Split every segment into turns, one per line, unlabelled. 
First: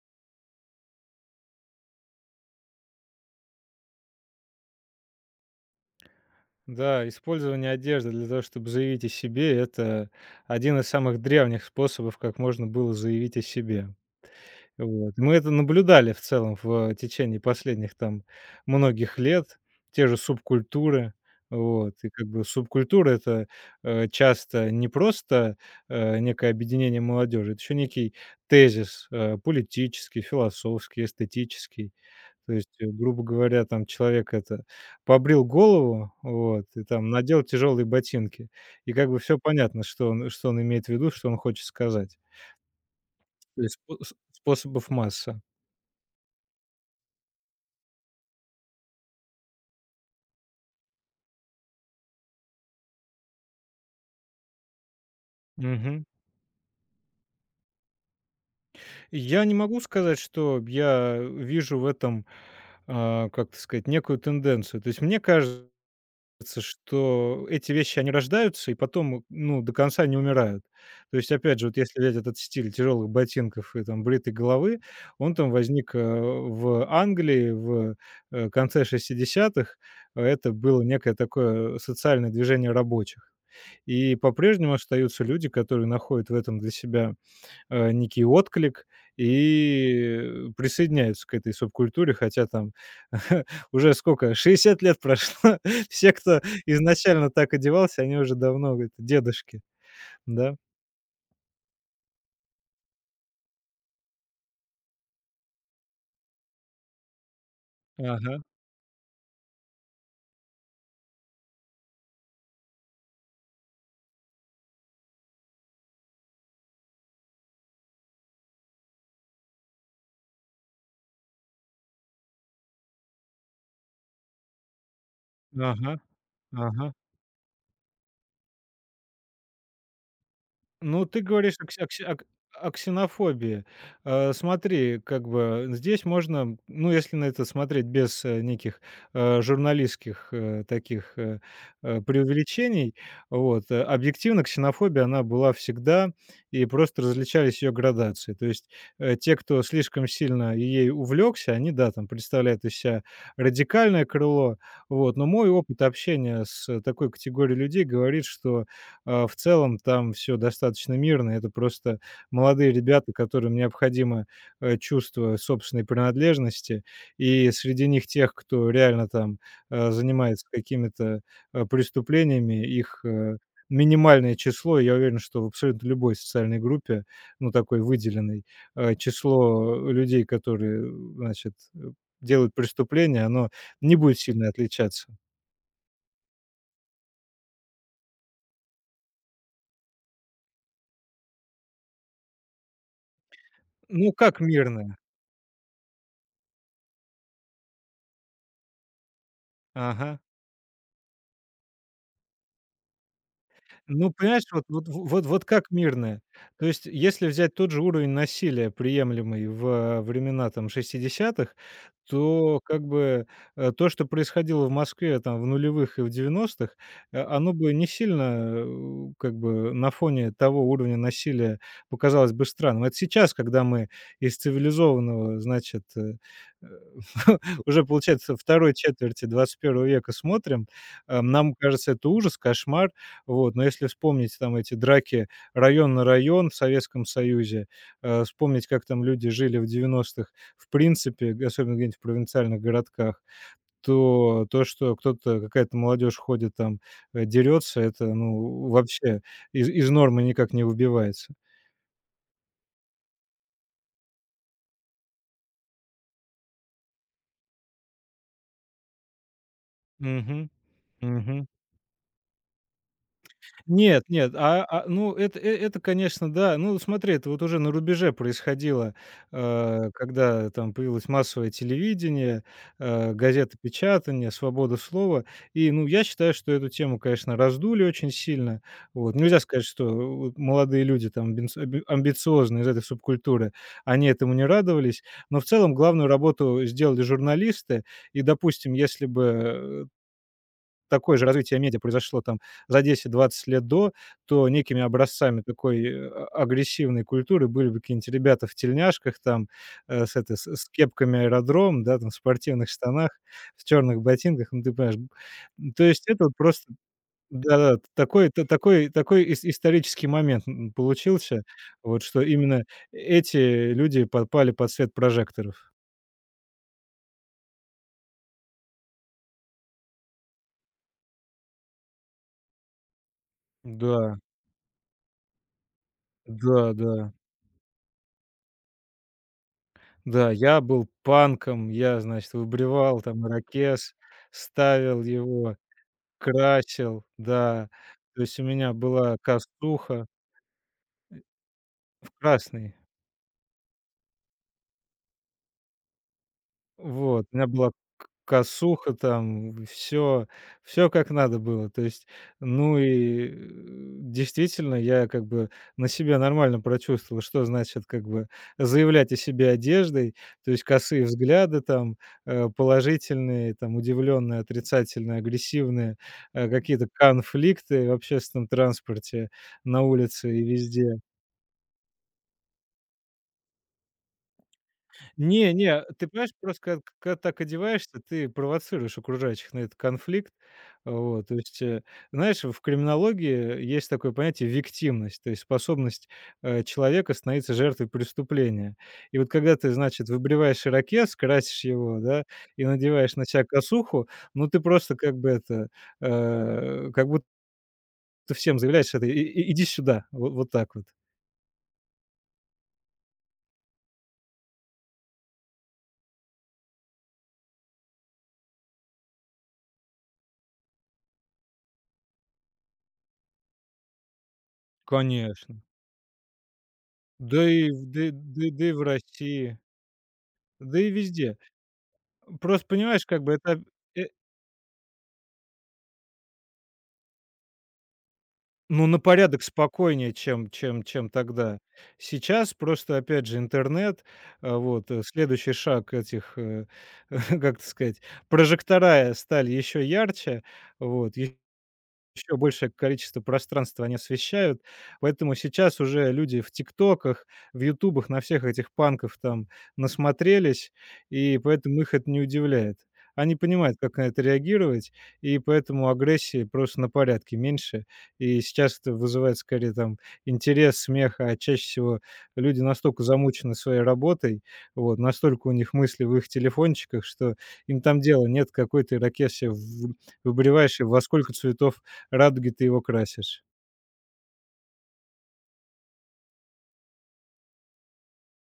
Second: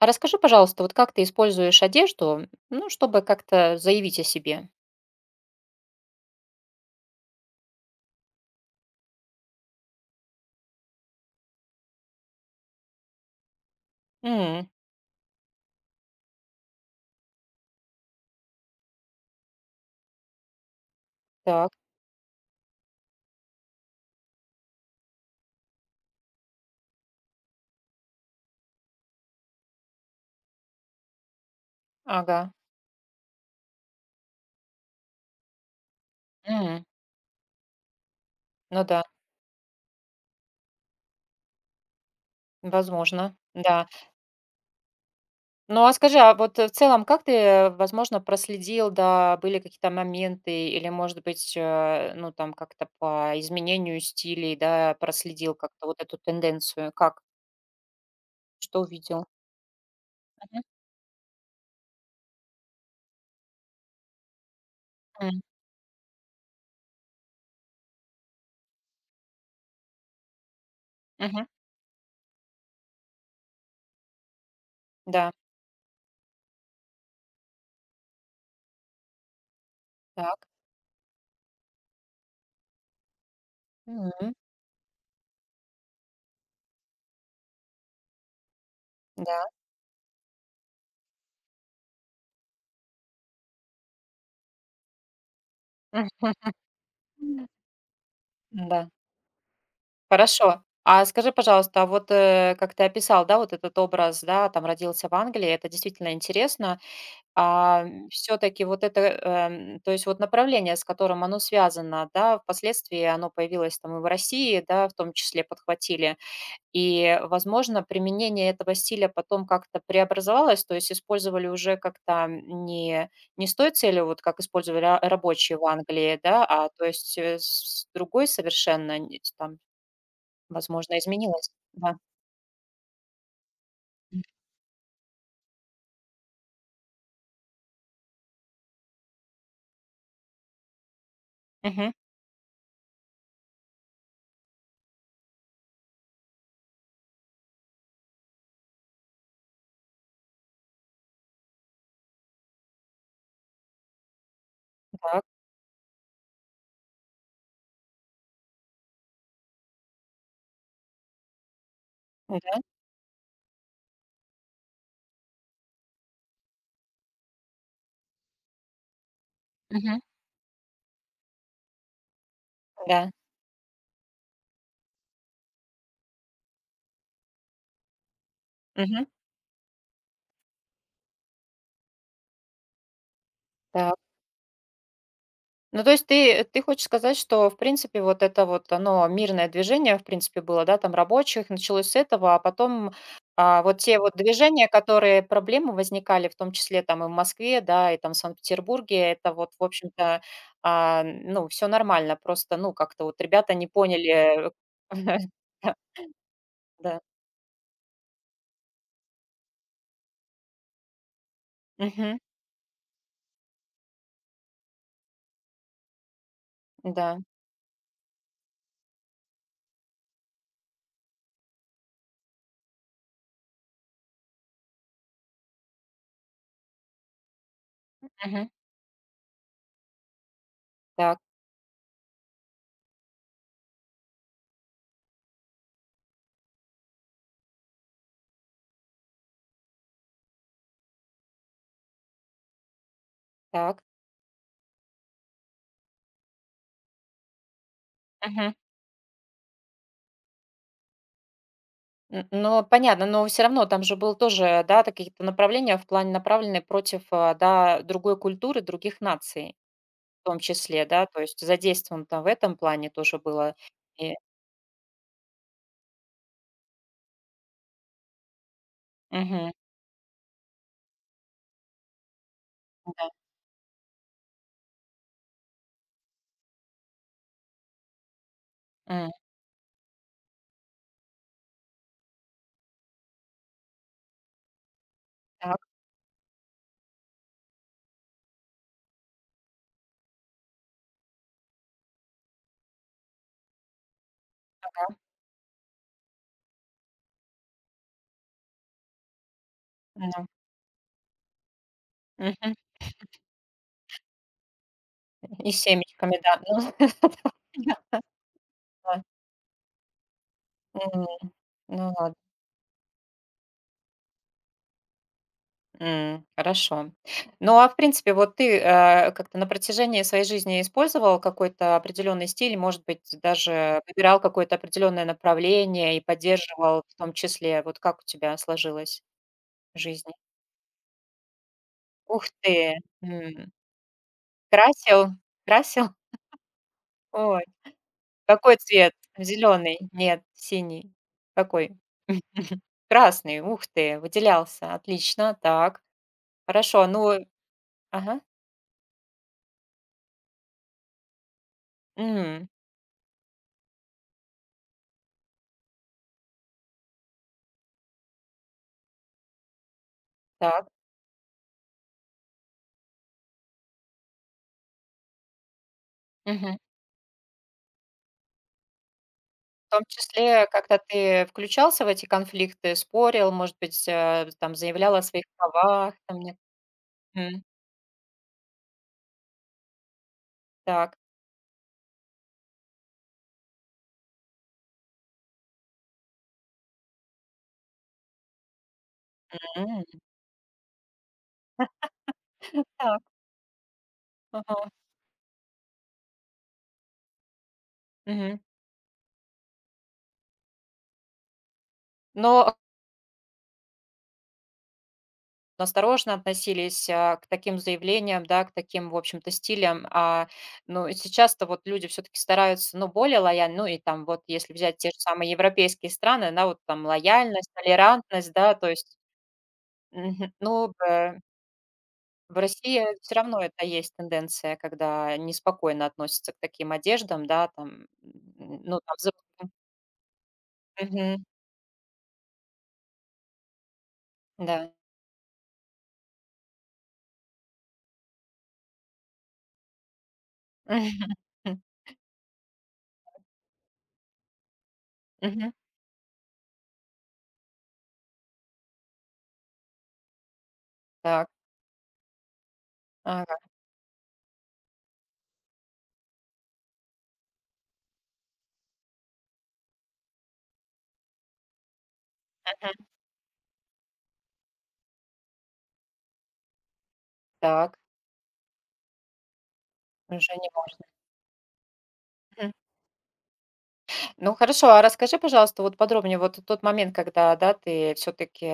А расскажи, пожалуйста, вот как ты используешь одежду, ну, чтобы как-то заявить о себе?
Да, использование одежды для того, чтобы заявить о себе, это один из самых древних способов, как можно было заявить о себе.
М,
Вот. Мы это наблюдали в целом в течение последних там многих лет, те же субкультуры.
так,
Вот. И как бы субкультура это часто не просто некое объединение молодежи, это еще некий тезис политический, философский, эстетический.
ага.
То есть, грубо говоря, там человек это побрил голову, вот,
М,
и там надел тяжелые ботинки.
ну
И
да,
как бы все понятно, что он имеет в виду, что он хочет сказать.
возможно,
То есть
да.
способов масса.
Ну, а скажи, а вот, в целом, как ты, возможно, проследил, да, были какие-то моменты или, может быть, ну, там, как-то по изменению стилей, да, проследил как-то вот
Мгм.
эту тенденцию? Как? Что увидел?
Я не могу сказать,
Мгм.
что я вижу в этом, а, как это сказать, некую тенденцию. То есть мне
М,
кажется. Кажется, что эти вещи, они рождаются и потом, ну, до конца не умирают. То есть,
мгм.
опять же, вот если взять этот стиль тяжелых ботинков и там бритой головы,
Да,
он там возник, в Англии в, конце шестидесятых, х
так.
Это было некое такое социальное движение рабочих. И
М,
по-прежнему остаются люди, которые находят в этом для себя некий отклик
да.
и присоединяются к этой субкультуре, хотя там уже сколько, 60 лет прошло. Все, кто изначально
Мгм.
так одевался, они уже давно,
Да.
это, дедушки, да.
Хорошо. А скажи, пожалуйста, а вот, как ты описал, да, вот этот образ, да, там родился в Англии, это действительно интересно. А,
Ага,
все-таки вот это, то есть вот направление, с которым оно связано, да, впоследствии оно появилось там и в России, да, в том числе подхватили. И, возможно, применение этого стиля потом как-то преобразовалось, то есть использовали уже как-то не, с той целью, вот как использовали рабочие в
ага,
Англии, да, а то
ага.
есть с другой совершенно, там, возможно,
Ну, ты
изменилось.
говоришь о кси о
Да.
кси о к о ксенофобии. Смотри, как бы здесь можно, ну, если на это смотреть без, неких, журналистских, таких,
Мгм.
преувеличений, вот, объективно ксенофобия, она была всегда, и просто различались ее градации. То есть, те, кто слишком сильно ей увлекся, они, да, там представляют из себя радикальное крыло. Вот,
Так.
но мой опыт общения с такой категорией людей говорит, что а, в целом там все достаточно мирно. Это просто
Да.
молодые ребята, которым необходимо, чувство собственной принадлежности. И среди них тех, кто реально там,
Мгм.
занимается какими-то, преступлениями, их,
Да.
минимальное число. Я уверен, что в абсолютно любой социальной группе, ну, такой выделенной,
Мгм.
число людей, которые, значит, делают преступления, оно не
Так.
будет сильно отличаться.
Ну, то есть ты хочешь сказать, что, в принципе, вот это вот оно мирное движение, в принципе, было, да, там рабочих, началось с этого, а потом, а, вот те
Ну,
вот
как
движения,
мирное.
которые проблемы возникали, в том числе там и в Москве, да, и там в Санкт-Петербурге, это вот, в
Ага.
общем-то, а, ну, все нормально. Просто, ну, как-то вот ребята не
Ну, понимаешь,
поняли.
вот вот вот вот как
Да,
мирное. То есть,
да.
если взять тот же уровень насилия, приемлемый во времена там шестидесятых,
Мгм.
то как бы, то, что происходило в Москве там в нулевых и в девяностых,
Да.
оно бы не сильно, как бы на фоне того уровня насилия показалось бы странным. Это сейчас, когда мы из цивилизованного, значит, э, уже, получается,
Мгм.
второй четверти двадцать первого века смотрим,
Так,
нам кажется, это ужас, кошмар вот, но если вспомнить там эти драки район на район в Советском Союзе, вспомнить, как там люди жили в 90-х, в принципе, г особенно где-нибудь в провинциальных городках,
так.
то то, что кто-то, какая-то молодежь ходит там, дерется, это,
Мгм.
ну, вообще из нормы никак не выбивается.
Н но понятно, но все равно там же был тоже, да, та какие-то направления в плане направленные против, а, да, другой культуры, других наций в том
Мгм.
числе, да, то есть
Мгм.
задействован там в этом плане тоже было.
Нет,
И
нет, а, ну, это, это, конечно, да. Ну, смотри, это вот уже на рубеже происходило,
мгм,
когда там появилось массовое телевидение,
да,
газеты печатания, свобода слова. И, ну, я считаю, что эту тему, конечно, раздули очень сильно.
м,
Вот. Нельзя сказать, что вот молодые люди там амбициозные из этой субкультуры, они этому не радовались. Но в
так,
целом главную работу сделали журналисты. И, допустим, если бы такое же развитие медиа произошло там за 10-20 лет до, то некими образцами такой, агрессивной культуры были бы какие-нибудь ребята в тельняшках там, с
ну,
этой, с кепками "Аэродром", да, там, в
мгм.
спортивных штанах, в черных ботинках, ну, ты понимаешь.
И
М, то есть
семечками,
это вот
да,
просто
ну
да-да, такой та такой
да,
такой ис исторический момент, м,
м,
получился,
ну
вот,
ладно.
что именно эти люди попали под свет прожекторов.
М, хорошо. Ну, а в принципе, вот ты, как-то на протяжении своей жизни использовал какой-то определенный стиль, может быть, даже выбирал
Да,
какое-то определенное направление и поддерживал в том
да-да.
числе? Вот как у тебя сложилась жизнь?
Да, я был панком, я,
Ух
значит,
ты!
выбривал там
М,
ирокез, ставил
красил?
его,
Красил?
красил,
Ой,
да. То есть у
какой
меня
цвет?
была
Зеленый?
косуха
Нет, синий. Какой?
в красный.
Красный. Ух ты, выделялся. Отлично. Так, хорошо. Ну,
Вот, у меня была к
ага.
косуха там, все, все как надо было. То есть,
М,
ну и, действительно, я как бы на себе нормально прочувствовал, что значит как бы заявлять о себе одеждой. То есть
так.
косые взгляды там, положительные, там удивленные, отрицательные, агрессивные, какие-то конфликты в общественном транспорте,
В
на
том
улице и
числе, когда
везде.
ты включался в эти конфликты, спорил, может быть, там заявлял о своих
Не, не,
правах,
ты
там
понимаешь,
не.
просто когда так
Мгм.
одеваешься, ты провоцируешь окружающих на этот конфликт.
Так.
Вот, то есть, знаешь, в криминологии есть такое понятие виктимность, то есть способность, человека становиться жертвой преступления. И вот когда ты,
М,
значит, выбриваешь ирокез, красишь его, да, и
так.
надеваешь на себя косуху, ну, ты
Ага.
просто как бы это, как будто
Мгм.
всем заявляешь это: иди сюда". Вот так вот.
Но осторожно относились, а, к таким заявлениям, да, к таким, в общем-то, стилям. А, ну, и сейчас-то вот люди все таки стараются, ну, более лояльно. Ну, и там вот если взять те же самые
Конечно.
европейские страны, да, вот там
Да
лояльность,
и в да и-
толерантность,
да и
да,
да
то
и в
есть
России,
мгм, ну,
да и
да.
везде.
В
Просто
России
понимаешь,
все
как бы
равно
это,
это есть
э,
тенденция, когда неспокойно относятся к таким одеждам, да, там, м, ну,
ну,
там,
на порядок
взрослым.
спокойнее, чем чем
Мгм.
тогда. Сейчас просто, опять же, интернет,
Да.
вот, следующий шаг этих, как это сказать, прожектора стали еще ярче, вот,
Мгм.
Еще большее количество пространства они освещают. Поэтому сейчас уже люди в "Тиктоках", в "Ютубах" на всех этих панков там насмотрелись,
Так.
и поэтому их это не удивляет. Они
Ага.
понимают, как на это реагировать, и поэтому агрессии просто на порядке меньше. И сейчас это вызывает скорее там интерес, смех, а чаще всего люди
Мгм.
настолько замучены своей работой, вот, настолько у них мысли в их телефончиках, что
Так.
им там дела нет, какой ты ракете в
Уже не
выбриваешь
можно.
и во сколько цветов Радуги ты его красишь.
Ну хорошо, а расскажи, пожалуйста, вот подробнее вот тот момент, когда, да, ты все таки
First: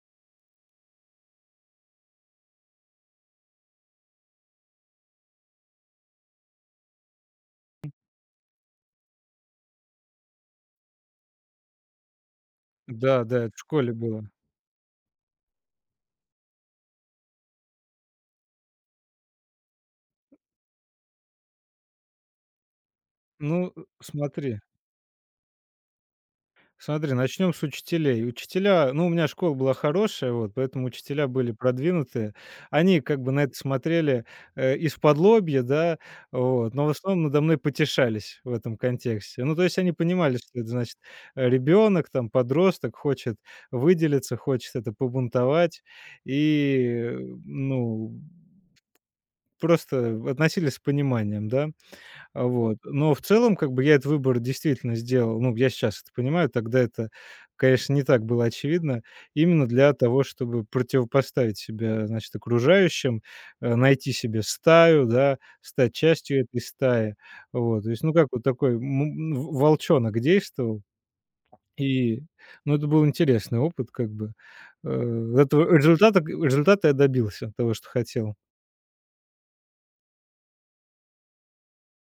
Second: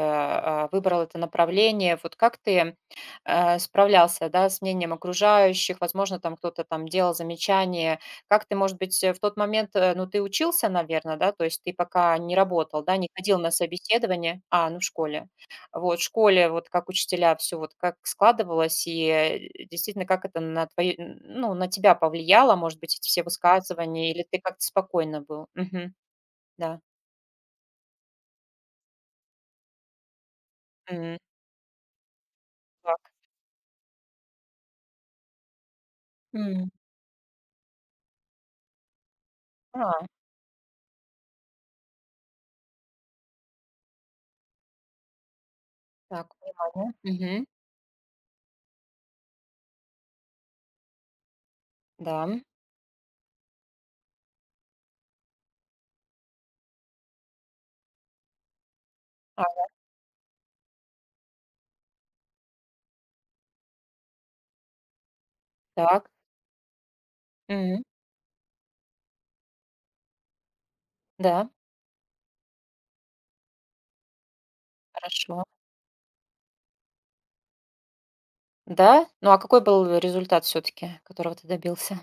выбрал это направление. Вот как ты, справлялся, да, с мнением окружающих? Возможно, там кто-то там делал замечания. Как ты, может быть, в тот момент, ну, ты учился, наверное, да? То есть ты пока не работал, да, не
Да,
ходил
да,
на
это в школе было.
собеседование? А, ну, в школе. Вот, в школе, вот как учителя, все вот как складывалось, и, действительно, как это на твою н ну, на тебя повлияло, может быть, эти все
Ну,
высказывания, или ты
смотри,
как-то спокойно был? Мгм. Да.
смотри, начнем с учителей. Учителя, ну, у меня школа была хорошая, вот, поэтому
М.
учителя были продвинутые.
Так.
Они как бы на это смотрели, исподлобья, да,
М.
вот, но в основном надо мной потешались в этом контексте. Ну, то есть они
А,
понимали, что это значит, ребенок, там, подросток хочет выделиться, хочет это побунтовать
так, понимаю.
и, э,
Мгм.
ну, просто относились с пониманием, да.
Да.
А, вот. Но в целом, как бы, я этот выбор действительно сделал. Ну, я сейчас это понимаю, тогда это, конечно, не так было очевидно.
А,
Именно для того, чтобы противопоставить себя, значит, окружающим, найти себе стаю, да, стать
так.
частью этой стаи.
М.
Вот. То есть, ну, как вот такой м, волчонок действовал.
Да,
И, ну, это был интересный опыт, как бы. Э,
хорошо.
Этого результата я добился того, что хотел.
Да? Ну, а какой был результат все таки которого ты добился?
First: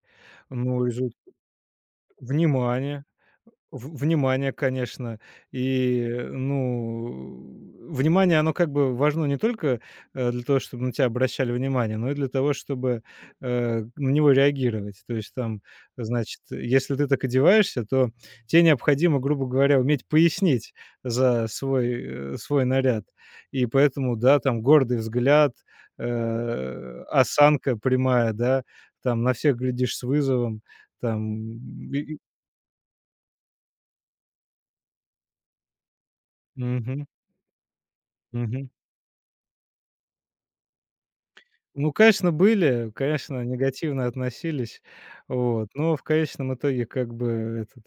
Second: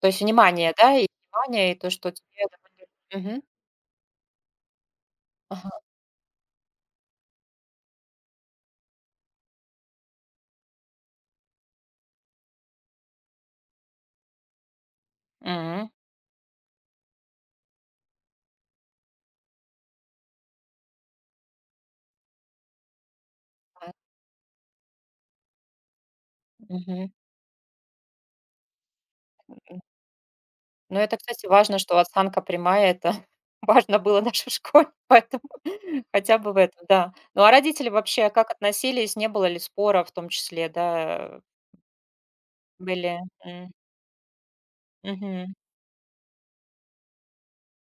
То есть внимание,
Ну,
да? И внимание, и то, что тебе.
внимание,
Мгм.
В внимание, конечно.
Ага.
И, ну, внимание, оно как бы важно не только, для того, чтобы на тебя обращали внимание, но и для того, чтобы, на него реагировать. То есть там,
М.
значит, если ты так одеваешься, то тебе необходимо, грубо говоря, уметь пояснить за свой, свой наряд. И
Так.
поэтому, да, там гордый взгляд,
Мгм.
осанка прямая, да, там на всех глядишь с вызовом,
Но это, кстати, важно,
там
что
и и.
осанка прямая. Это важно было даже в школе, поэтому хотя бы в этом,
Мгм,
да. Ну, а родители вообще как
мгм.
относились? Не было ли спора в том числе, да,
Ну, конечно, были,
были?
конечно,
М,
негативно относились,
мгм.
вот, но в конечном итоге как бы этот.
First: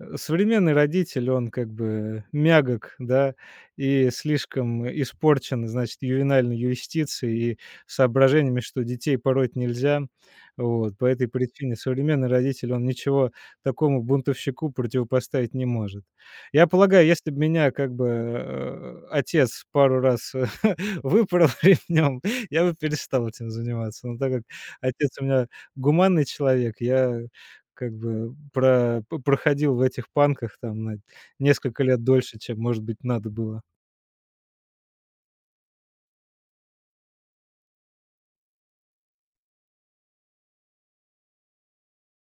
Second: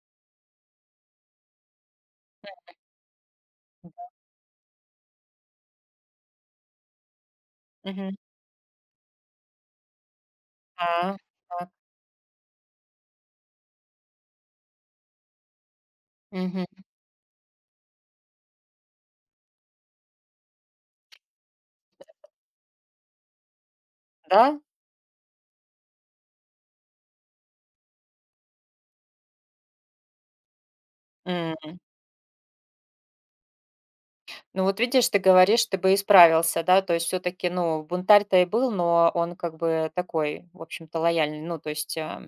Современный родитель, он как бы мягок, да,
Да.
и слишком испорчен, значит, ювенальной юстицией и
Мгм.
соображениями, что детей пороть нельзя. Вот. По
А,
этой
так.
причине современный родитель, он ничего такому бунтовщику противопоставить не может.
Мгм.
Я полагаю, если бы меня как бы, отец пару раз выпорол ремнем, я бы перестал этим заниматься. Но так как
Да?
отец у меня гуманный человек, я как бы проходил в этих панках там на
М.
несколько лет дольше, чем, может быть, надо было.
Ну, вот видишь, ты говоришь, ты бы исправился, да? То есть все таки ну, бунтарь-то и был, но он как бы такой, в общем-то, лояльный. Ну, то есть, а,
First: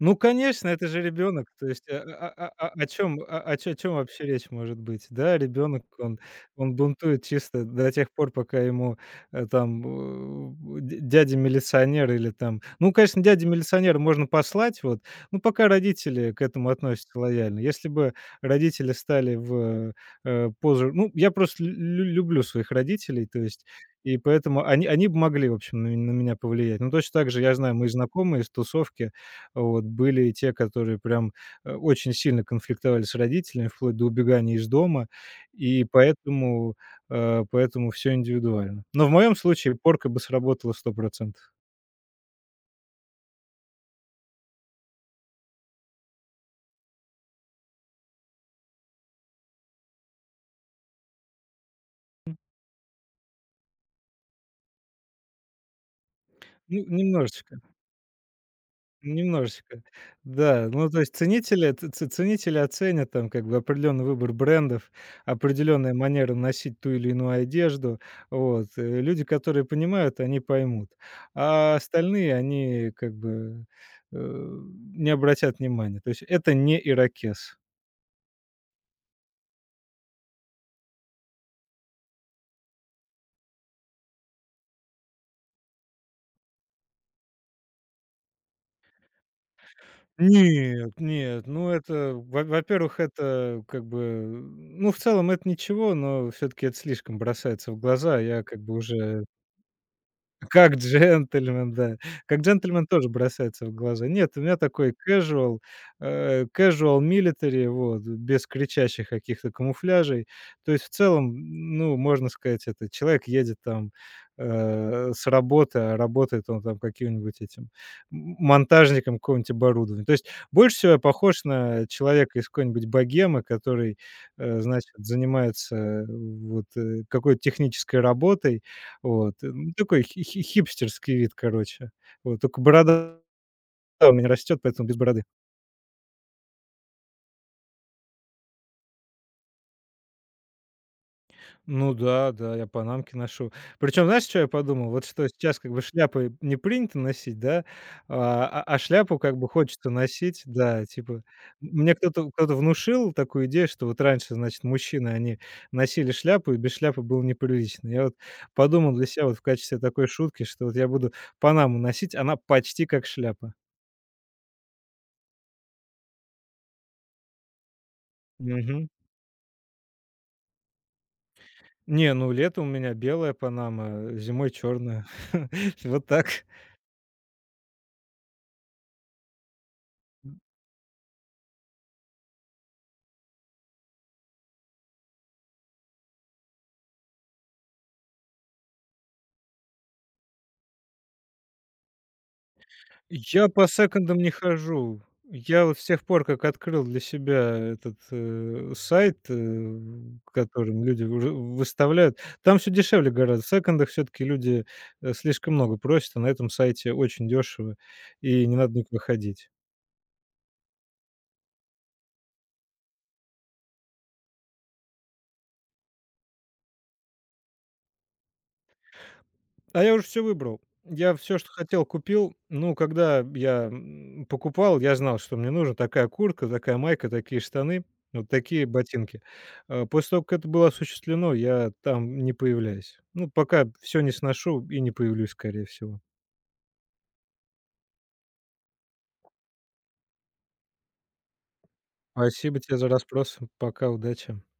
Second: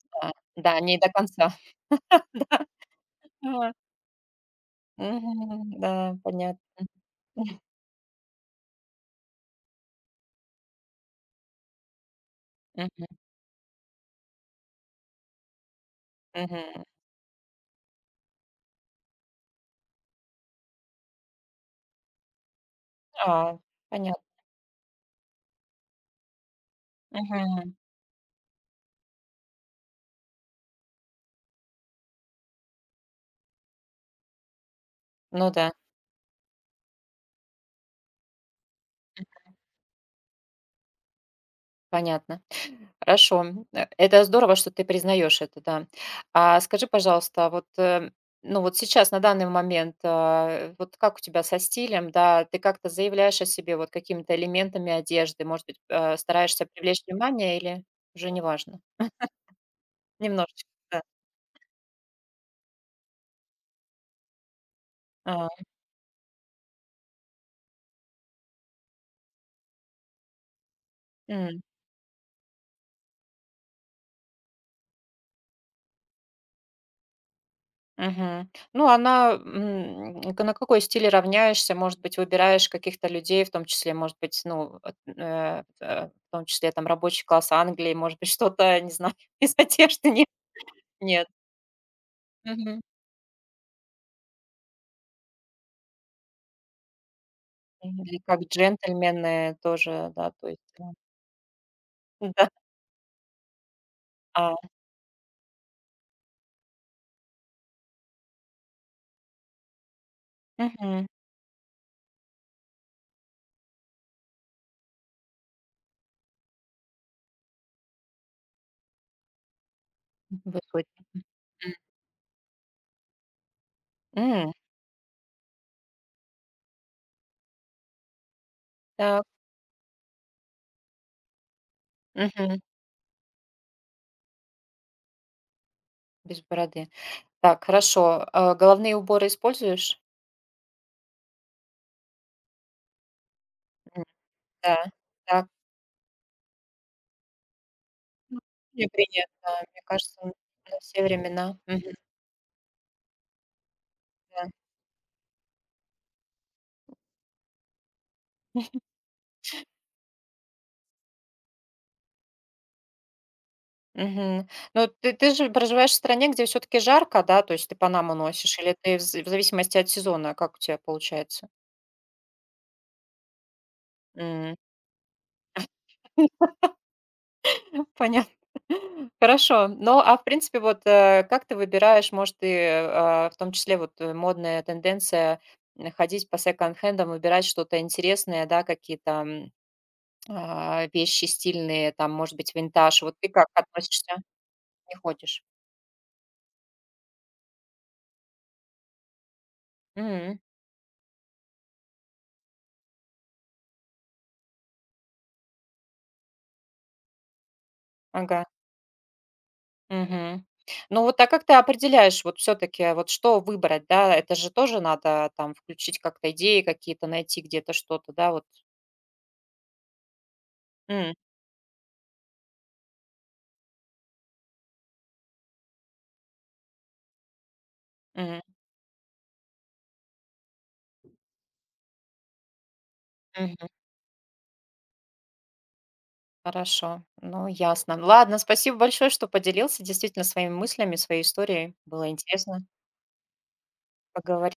Ну,
да,
конечно,
да,
это
не
же
до
ребенок.
конца.
То есть, о чем о
Да. А.
чем вообще речь может быть? Да,
Мгм.
ребенок,
Да,
он
понятно.
бунтует чисто до тех пор, пока ему, там, у, дя дядя-милиционер или там. Ну,
Мгм,
конечно, дядю милиционер можно послать, вот, ну, пока родители к этому
мгм.
относятся лояльно. Если бы родители стали в, позу. Ну, я просто лю лю люблю своих родителей, то
А,
есть, и
понятно.
поэтому они бы могли, в общем, на меня повлиять. Ну, точно так же, я
Мгм.
знаю, мои знакомые из тусовки, вот. Были и те, которые прям, очень сильно конфликтовали с родителями, вплоть до убегания из дома,
Ну да,
и поэтому, поэтому все индивидуально. Но в моем случае порка бы сработала 100.
понятно. Хорошо. Это здорово, что ты признаешь это, да. А скажи, пожалуйста, вот, ну вот сейчас, на данный момент, а, вот как у тебя со стилем, да, ты как-то заявляешь о себе вот какими-то элементами одежды, может быть, стараешься
Ну,
привлечь внимание
немножечко.
или уже неважно?
Немножечко.
Немножечко,
Да, ну, то
да.
есть ценители ц ц ценители оценят там как бы определенный выбор брендов,
А,
определенная манера носить ту или иную одежду. Вот, люди, которые понимают, они поймут,
м.
а остальные, они как бы, э, не обратят внимания. То есть это не ирокез.
Мгм. Ну, она, на какой стиле равняешься? Может быть, выбираешь каких-то людей, в том числе, может быть, ну, в том числе там рабочий класс Англии, может быть, что-то, не знаю, из одежды нет.
Нет,
Нет.
нет, ну, это, во
Мгм.
во-первых, это как бы, ну, в целом это ничего, но все-таки это слишком бросается в
Мгм. Или
глаза.
как
Я как бы уже.
джентльмены тоже, да, то есть.
Как джентльмен, да.
Ну
Как
да.
джентльмен тоже бросается в глаза. Нет, у
А,
меня такой casual, casual military, вот, без кричащих каких-то камуфляжей. То есть в
мгм.
целом, ну, можно сказать, это человек едет там, с работы, а работает он там каким-нибудь этим м монтажником какого-нибудь оборудования. То есть больше всего я
Высокий.
похож
М.
на человека из какой-нибудь богемы, который,
М,
значит, занимается вот, какой-то технической работой,
так.
вот, ну, такой хи хи хипстерский вид, короче. Вот,
Мгм.
только борода у меня растет, поэтому без бороды.
Без бороды. Так, хорошо. А, головные уборы используешь?
Ну да, да, я панамки ношу.
М,
Причем, знаешь, что я
да.
подумал? Вот что
Так.
сейчас как бы шляпы не принято носить, да,
Ну,
а
мне
шляпу как
приятно,
бы
мне
хочется
кажется, н
носить,
на
да,
все
типа.
времена. Мгм,
Мне кто-то внушил такую идею, что вот раньше,
да.
значит, мужчины, они носили шляпу, и без шляпы было неприлично. Я вот подумал для себя вот в качестве такой шутки, что вот я буду панаму носить, она почти как шляпа.
Мгм. Но ты же проживаешь в стране, где все таки жарко, да? То есть ты панаму носишь или
Мгм.
ты в зависимости от сезона, а как у тебя получается?
Не, ну лето у меня белая панама, зимой
М.
черная. Вот так.
Понятно. Хорошо. Ну, а в принципе, вот, как ты выбираешь, может, ты, в том числе вот, модная тенденция ходить по секонд-хендам, выбирать что-то интересное, да, какие-то, вещи стильные, там, может быть, винтаж. Вот ты как
Я по
относишься?
секондам не
Не
хожу.
ходишь?
Я вот с тех пор, как открыл для себя этот, сайт,
М,
которым люди уже выставляют, там все дешевле гораздо. В секондах все таки люди, слишком много просят, а на этом сайте очень дешево,
ага,
и не надо никуда ходить.
мгм. Ну вот, а как ты определяешь, вот все-таки, вот что выбрать, да? Это же тоже надо там включить как-то идеи какие-то, найти где-то что-то, да, вот.
А я уже все выбрал.
М,
Я все, что хотел, купил. Ну, когда я, м, покупал, я знал, что мне нужно: такая куртка, такая майка, такие штаны, вот
мгм,
такие ботинки. После того, как это было осуществлено, я там не появляюсь. Ну,
мгм.
пока все не сношу и не появлюсь, скорее всего.
Хорошо, ну ясно. Ладно, спасибо большое, что поделился действительно своими мыслями, своей историей. Было
Спасибо
интересно
тебе за расспрос. Пока, удачи.
поговорить.